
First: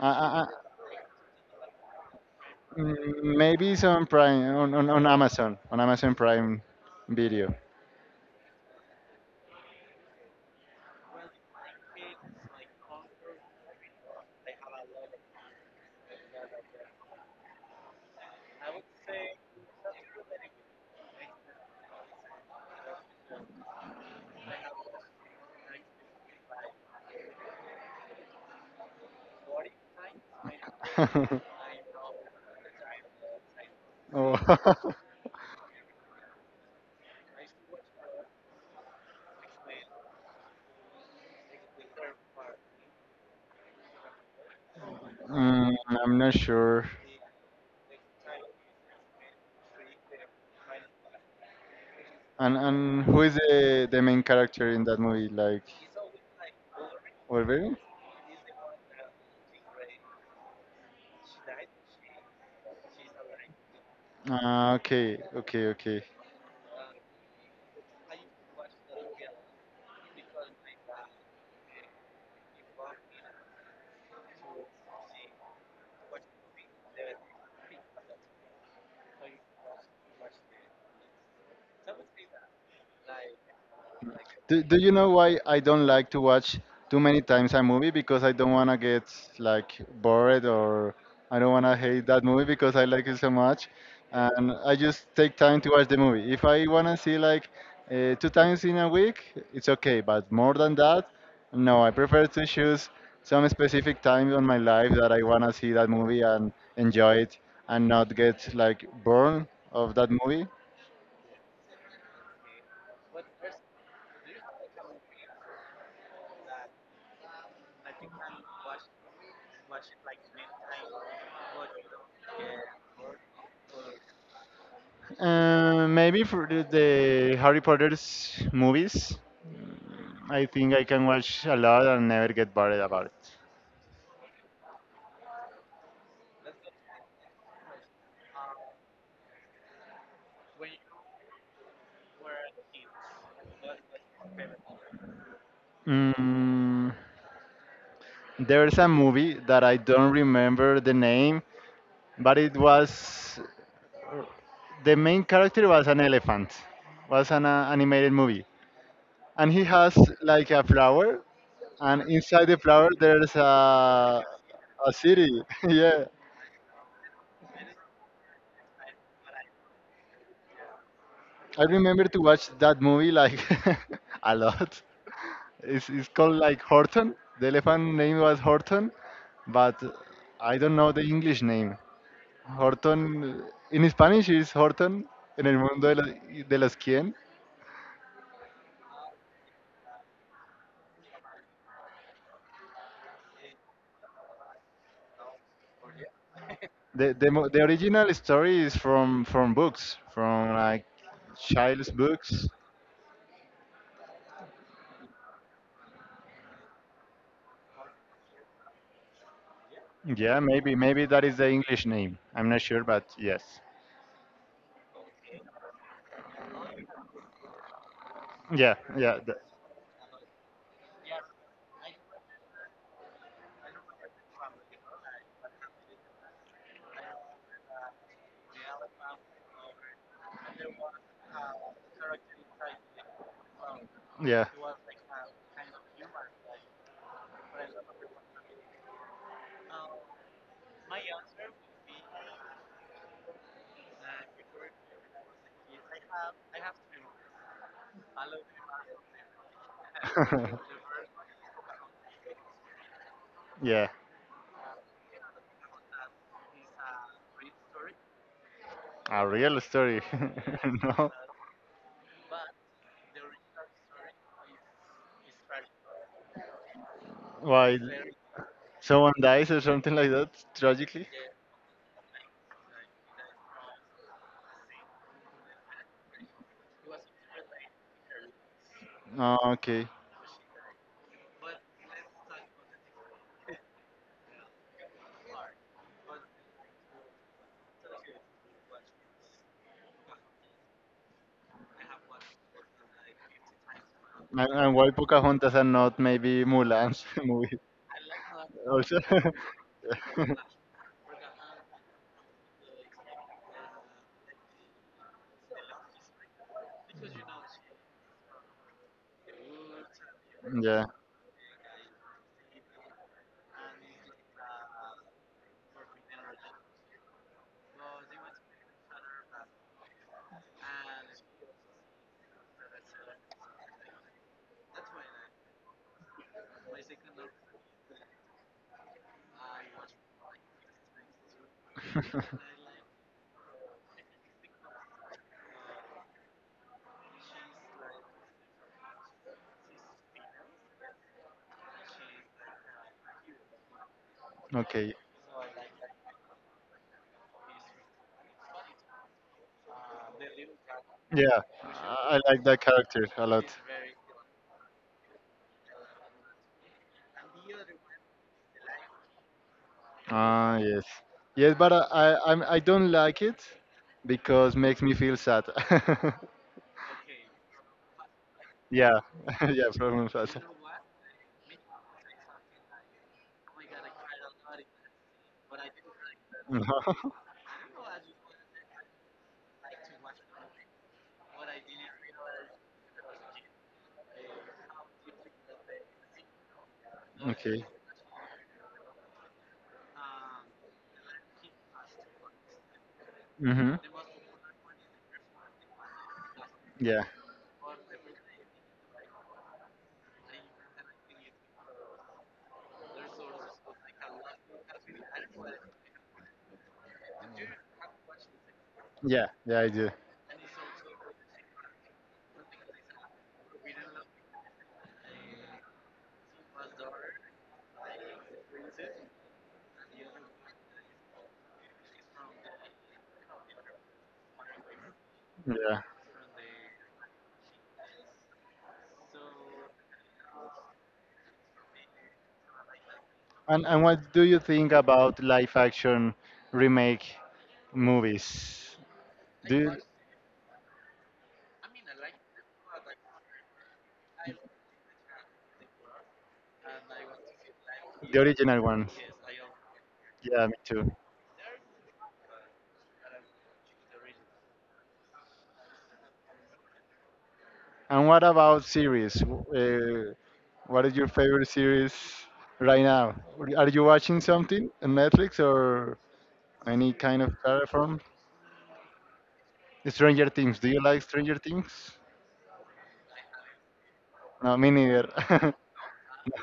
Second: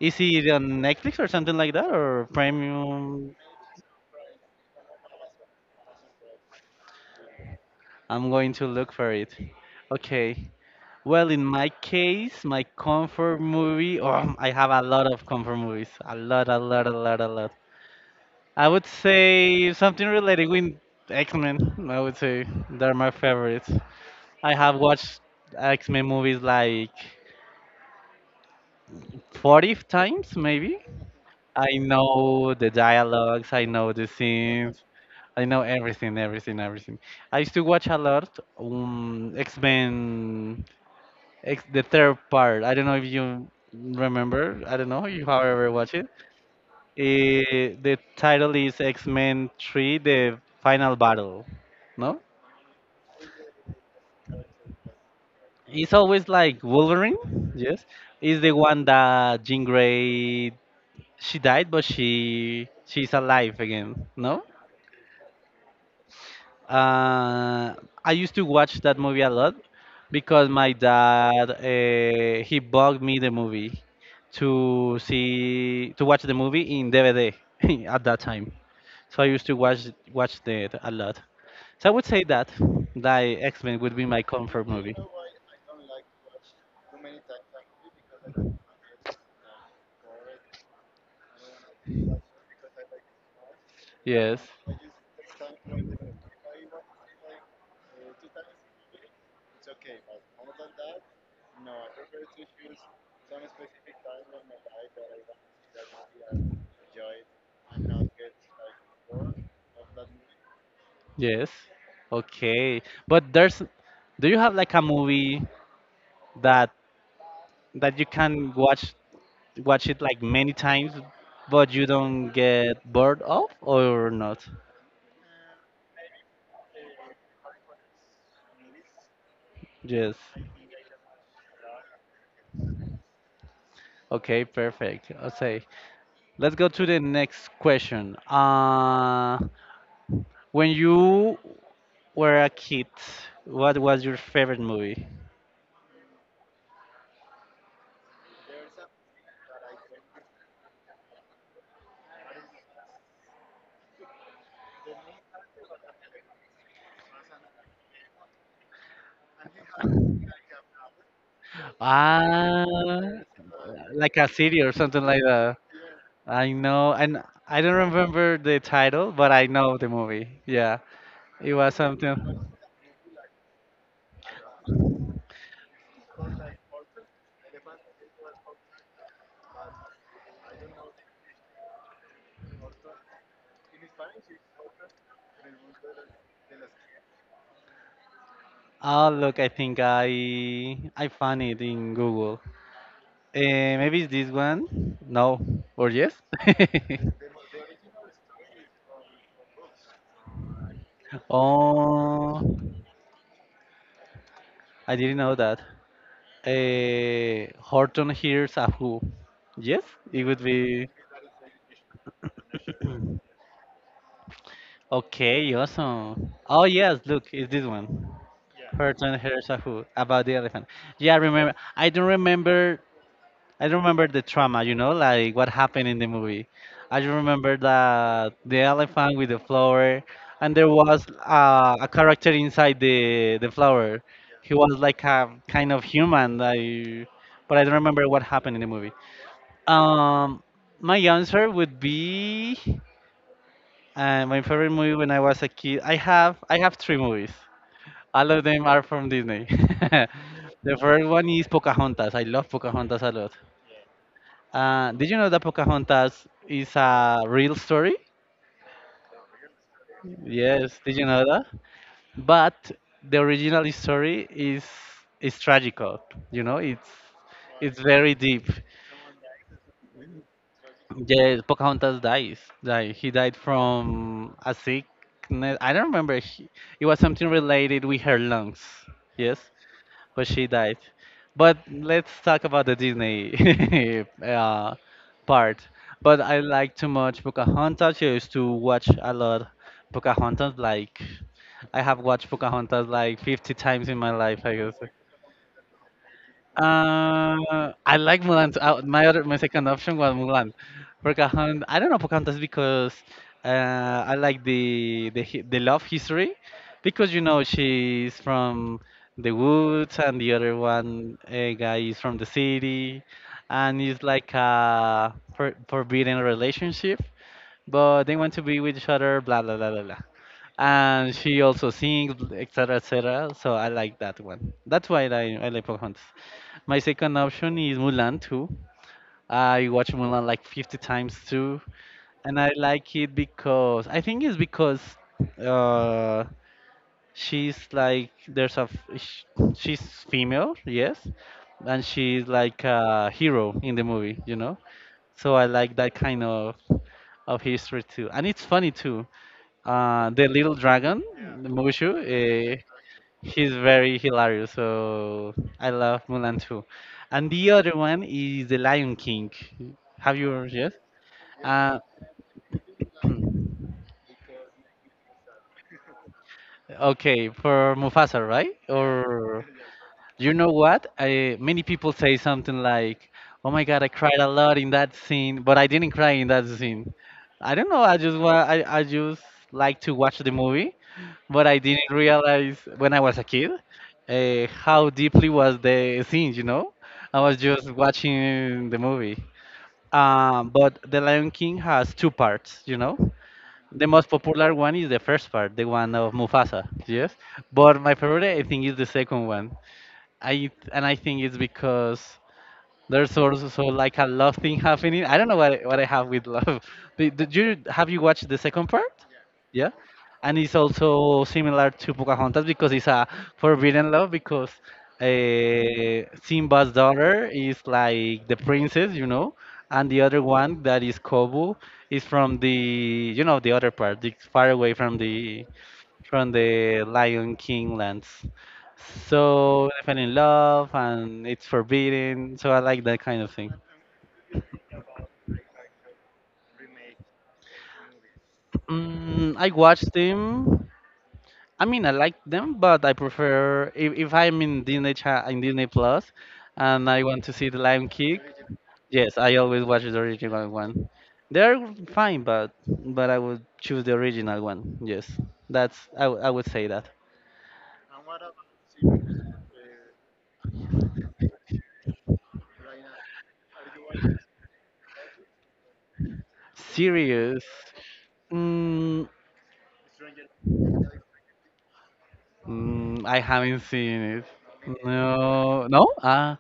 Uh,
Is
uh, uh,
it on Netflix or something like that or
mm,
Premium?
Maybe it's on Prime, on, on Amazon, on Amazon Prime Video.
I'm going to look for it. Okay. Well, in my case, my comfort movie, oh, I have a lot of comfort movies. A lot, a lot, a lot, a lot. I would say something related with X-Men. I would say they're my favorites. I have watched X-Men movies like 40 times maybe.
Oh.
I know the dialogues, I know the scenes, I know everything, everything, everything. I used to watch a lot X Men, X the third part. I don't know if you remember. I don't know you
mm,
however watch it.
I'm not sure.
The title is X Men Three: The Final Battle. No,
And who is the main character in that movie? Like
it's always like Wolverine.
Wolverine?
Yes, is the one that Jean Grey she died, but she's alive again. No.
Ah, okay, okay, okay.
Uh, I used to watch that movie a lot because my dad he bought me the movie to watch the movie in DVD at that time. So I used to watch that a lot. So I would say that that X Men would be my
Do,
comfort
do you
movie.
know why I don't like to watch too many times a movie? Because I don't want to get like bored, or I don't want to hate that movie because I like it so much.
Yes,
And I just take time to watch the movie. If I want to see like two times in a week, it's okay. But more than that, no, I prefer to choose some specific time on my life that I want to see that movie and enjoy it and not get like bored of that movie.
yes. Okay. But there's do you have like a movie that that you can watch it like many times but you don't get bored of or not.
Maybe for the Harry Potter's movies,
Yes.
I think I can watch a lot and never get bored about it.
Okay, perfect. Okay, let's go to the next question. When you were a kid, what was your favorite movie?
Mm, there's a movie that I don't remember the name, but it was the main character was an elephant. Was an animated movie, and he has like a flower, and inside the
Ah,
flower there's
like a city or
a
something like
city.
that.
Yeah,
I know, and I don't remember the title but I know the movie. Yeah, it
I
was
remember
something.
to watch that movie like a lot. It's called like Horton. The elephant name was Horton, but I don't know the English name. Horton, in Spanish is Horton, en el mundo de, la- de los quien.
Oh, look, I think I found it in Google. Uh, Maybe it's this one? No, or yes?
The the original story is from books, from like child's
Oh,
books.
I didn't know that. Horton hears a who? Yes, it
Yeah,
would be
maybe that is the English name. I'm not sure, but yes.
okay. Awesome. Oh yes, look, it's this one.
Yeah, yeah.
Horton hears a who about the elephant. Yeah, I remember. I don't remember. I remember the trauma, like what happened in the movie. I just remember that the elephant with the flower, and there was a character inside the flower.
Yeah.
He was like a kind of human, like, but I don't remember what happened in the movie. Um, my answer would be my favorite movie when I was a kid. I have three movies. All of them are from Disney. The first one is Pocahontas. I love Pocahontas a lot.
Yeah.
Did you know that Pocahontas is a real story?
A real story.
Yes, did you
No.
know that? But the original story is tragical. You know, it's
Why?
it's very deep.
Someone dies or something like that tragically.
Yes, Pocahontas dies. Like he died from a sickness. I don't remember. He, it was something related with her lungs.
Oh,
Yes.
okay.
But she died. But let's talk about the Disney uh, part. But I like too much Pocahontas. I used to watch a lot Pocahontas. Like I have watched Pocahontas like 50 times in my life, I
And
guess.
why Pocahontas and not maybe Mulan's movie
I like Mulan. Too.
also?
My other, my second option was Mulan. Pocahontas. I don't know Pocahontas because I like the love history because she's from the woods and the other
Yeah.
one guy is from the city, and it's like a forbidden relationship but they want to be with each other, blah blah blah blah blah. And she also sings, etc. etc. So I like that one. That's why I like Pocahontas. My second option is Mulan too. I watch Mulan like 50 times too, and I like it because I think it's because uh, she's like there's a she's female, yes, and she's like a hero in the movie.
Okay.
So I like that kind of history too, and it's funny too. The little dragon,
Yeah.
the Mushu,
I like that character a lot.
he's very hilarious. So I love Mulan too, and the other one is the Lion King. Have you
Ah,
yes?
yes. Yes, but
Uh,
I don't like it because makes me feel sad.
okay, for Mufasa, right?
Yeah,
Or
yeah, problem sad.
You know what? Many people say something like, "Oh my God, I cried a lot in that scene," but I didn't cry in that scene. I don't know. I just like to watch the movie, but I didn't realize when I was a kid how deeply was the scene. You know, I was
Okay.
just watching the movie. But The Lion King has two parts. You know,
Mm-hmm.
the most popular one is the first part, the one of Mufasa.
Yeah,
Yes, but my favorite I think is the second one. I and I think it's because there's also so like a love thing happening. I don't know what I have with love. Did you Have you watched the second part?
yeah, yeah, I
Yeah,
do.
and it's also similar to Pocahontas because it's a forbidden love because Simba's daughter is like the princess, and the other one that is Kobu is from the the other part, the far away from the
Yeah.
Lion King lands. So I fell in love, and it's forbidden. So I like that kind of thing.
And what do you think about live action remake movies?
I
Do you,
watched them. I mean, I like them, but I prefer if I'm in Disney Plus, and I want to see the Lion
the
King.
original ones?
Yes, I always watch the
Yeah,
original
me too.
one. They're fine, but I would choose the original one. Yes, that's I would say that.
And what about series? What is your favorite series right now? Are you watching something on Netflix or any kind of
Serious.
platform? Stranger Things. Do you like Stranger Things?
I haven't seen it.
No, me neither.
No, no?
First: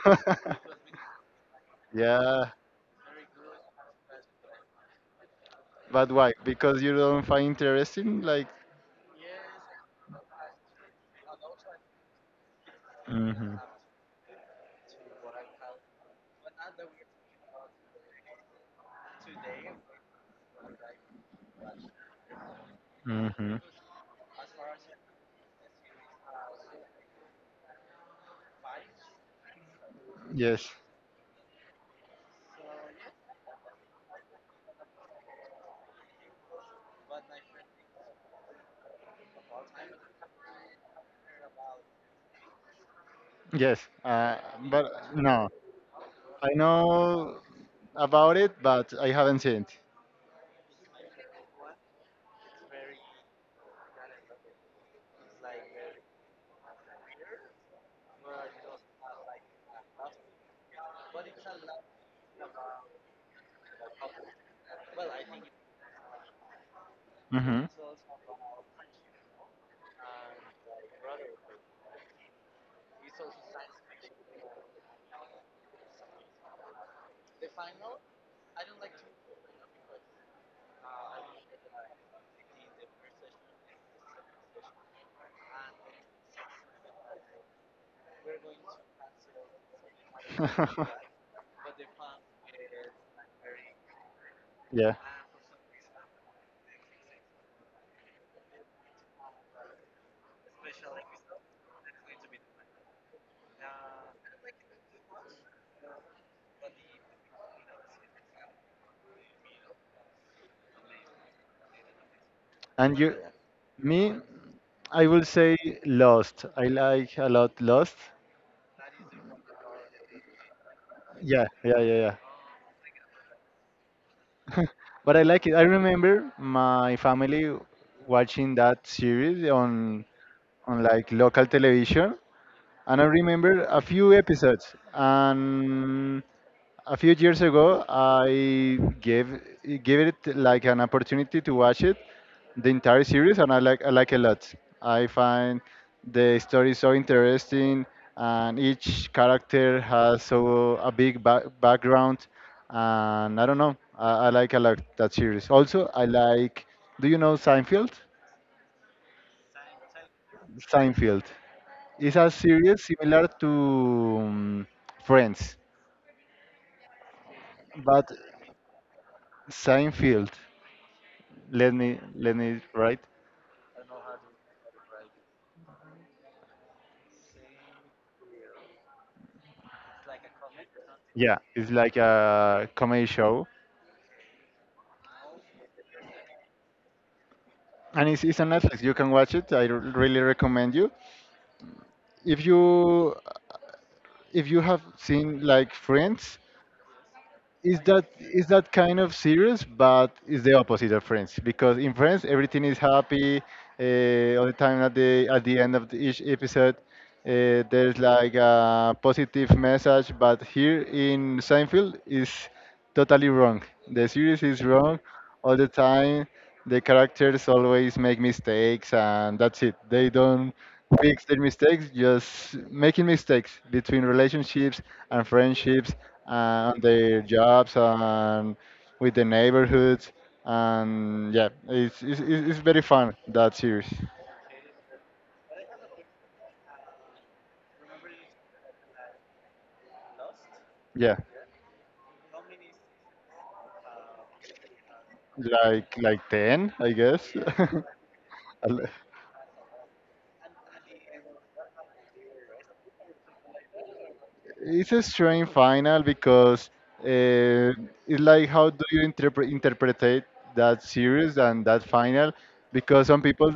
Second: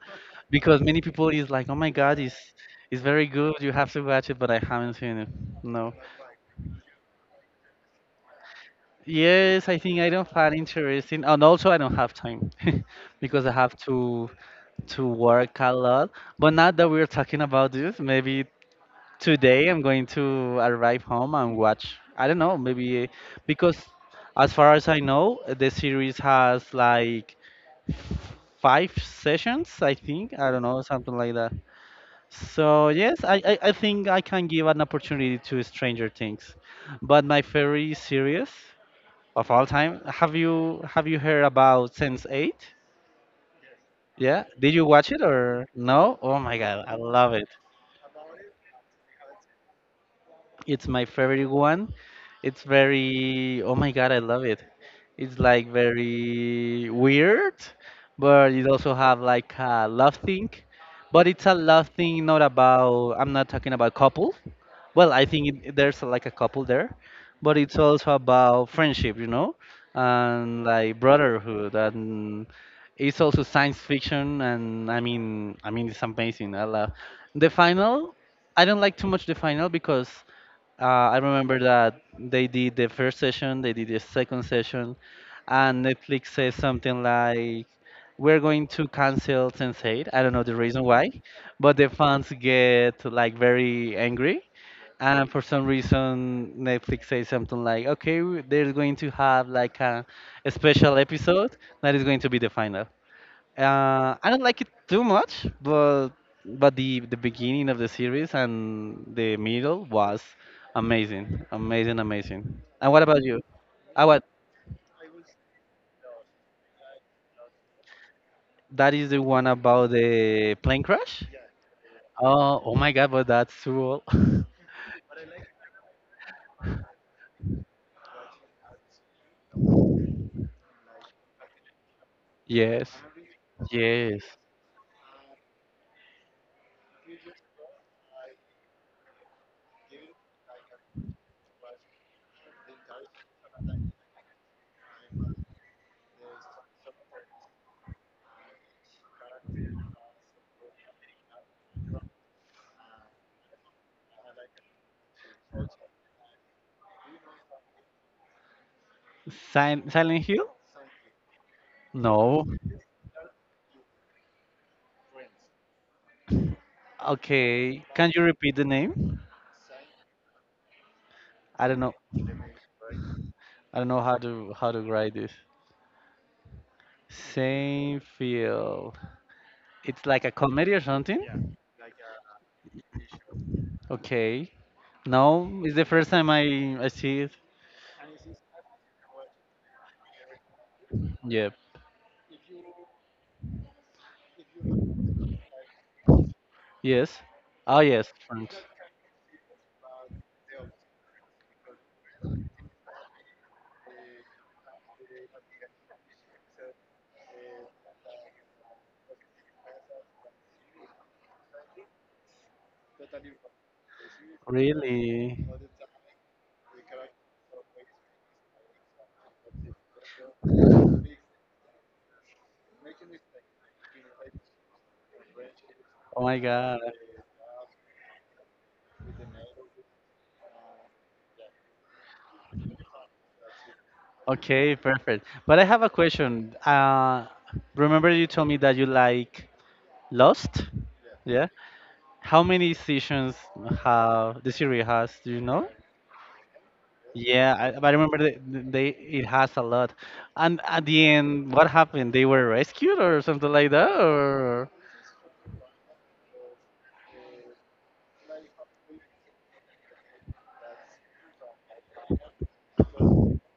Because many people is like, oh my God, it's
Yeah,
it's very good. You have to watch it, but I haven't seen it. No.
but why? Because you don't find interesting, like.
Yes, I think I don't find interesting, and also I don't have time because I
Hmm.
have to work a lot. But now that we're talking about this, maybe today I'm going to arrive home and watch. I don't know, maybe
Hmm.
because as far as I know, the series has like five sessions, I think. I don't
Yes.
know, something like that. So yes, I think I can give an opportunity to Stranger Things. But my favorite series of all time, have you heard about Sense Eight?
Yes.
Yeah? Did you
But
watch it
no,
or no? Oh
I
my god, I love
know
it.
about it, but I haven't seen
It's my favorite one. It's very, oh my God, I love it. It's like very weird, but it also have like a love thing. But it's a love thing, not about, I'm not talking about couple. Well, I think it, there's like a couple there, but
it.
it's also about friendship, and like brotherhood. And it's also science fiction. And I mean, it's amazing. I love the final. I don't like too much the final because I remember that they did the first session, they did the second session, and Netflix says something like, "We're going to cancel Sense8." I don't know the reason
Hmm.
why, but the fans get like very angry,
Yeah.
and for some reason Netflix says something like, "Okay, they're going to have like a special episode that is going to be the final." I don't like it too much, but the beginning of the series and the middle was amazing, amazing, amazing. And
And
what
you,
about you? Ah,
me,
what?
I will say Lost. I like a lot Lost.
That is the one about the plane crash?
Yeah, yeah, yeah, yeah.
Oh, oh my God, but that's too old.
But I like it. I remember my family watching that series on like local television,
Yes,
and I remember a few
yes.
episodes. And a few years ago I gave gave it like an opportunity to watch it the entire series, and I like a lot. I find the story so interesting, and each character has so a big background, and I don't know. I like a lot that series. Also I like, do you know seinfeld?
Silent Hill?
seinfeld is a
No.
series similar to friends,
Okay.
but
Can you repeat the name?
seinfeld
I
let
don't know.
me right.
I don't know how to write this. Same feel. It's like a comedy or
Yeah,
something?
it's like a comedy show,
Okay. No, it's the first time I see it.
and it's on netflix. You can watch it. Really recommend you,
Yep.
if you have seen like friends.
Yes. Oh, yes.
Is
Friends.
that kind of serious, but it's the opposite of France, because in France everything is happy all the time. At the end of the, each episode, there's like a positive message, but here in Seinfeld is totally wrong. The series is wrong
Really?
all the time. The characters always make mistakes, and that's it. They don't fix their mistakes, just making mistakes between relationships, and friendships,
Oh my God.
and their jobs, and with the neighborhoods. And yeah, it's very fun that series.
Okay, perfect. But I have a question. Remember you told me that you like Lost?
Yeah,
Yeah. How many seasons have the series has? Do you know?
like 10, I guess.
Yeah, I, but I remember they,
Al-
they it has a lot. And at the end, what happened? They were rescued or something like that, or
it's a strange final, because uh, it's like, how do you interpretate that series and that final? Because some people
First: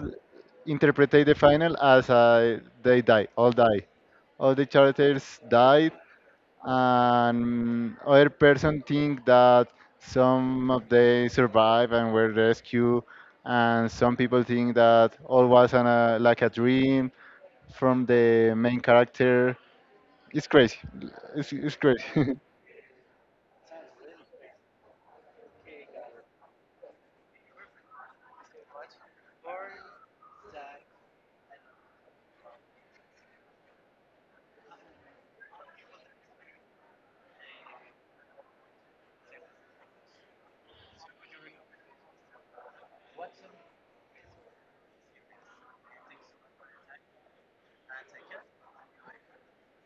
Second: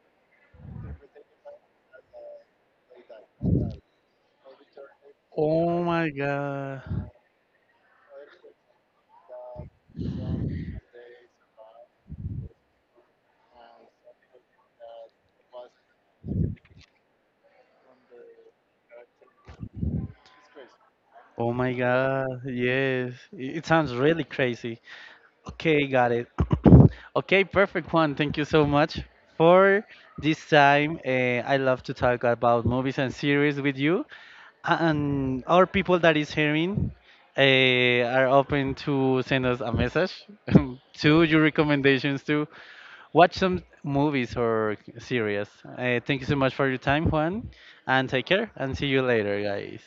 interpretate the final as they die all die, all the characters
oh
died,
my god,
and other person think that some of they survive and were rescued, and some people think that all was an, like a dream from the main character. It's crazy.
oh my
It's crazy.
god, yes, it sounds really crazy. Okay, got it. Okay, perfect one. Thank you so much for this time. I love to talk about movies and series with you. And our people that is hearing uh, are open to send us a message to your recommendations to watch some movies or series. Thank you so much for your time, Juan, and take care and see you later, guys.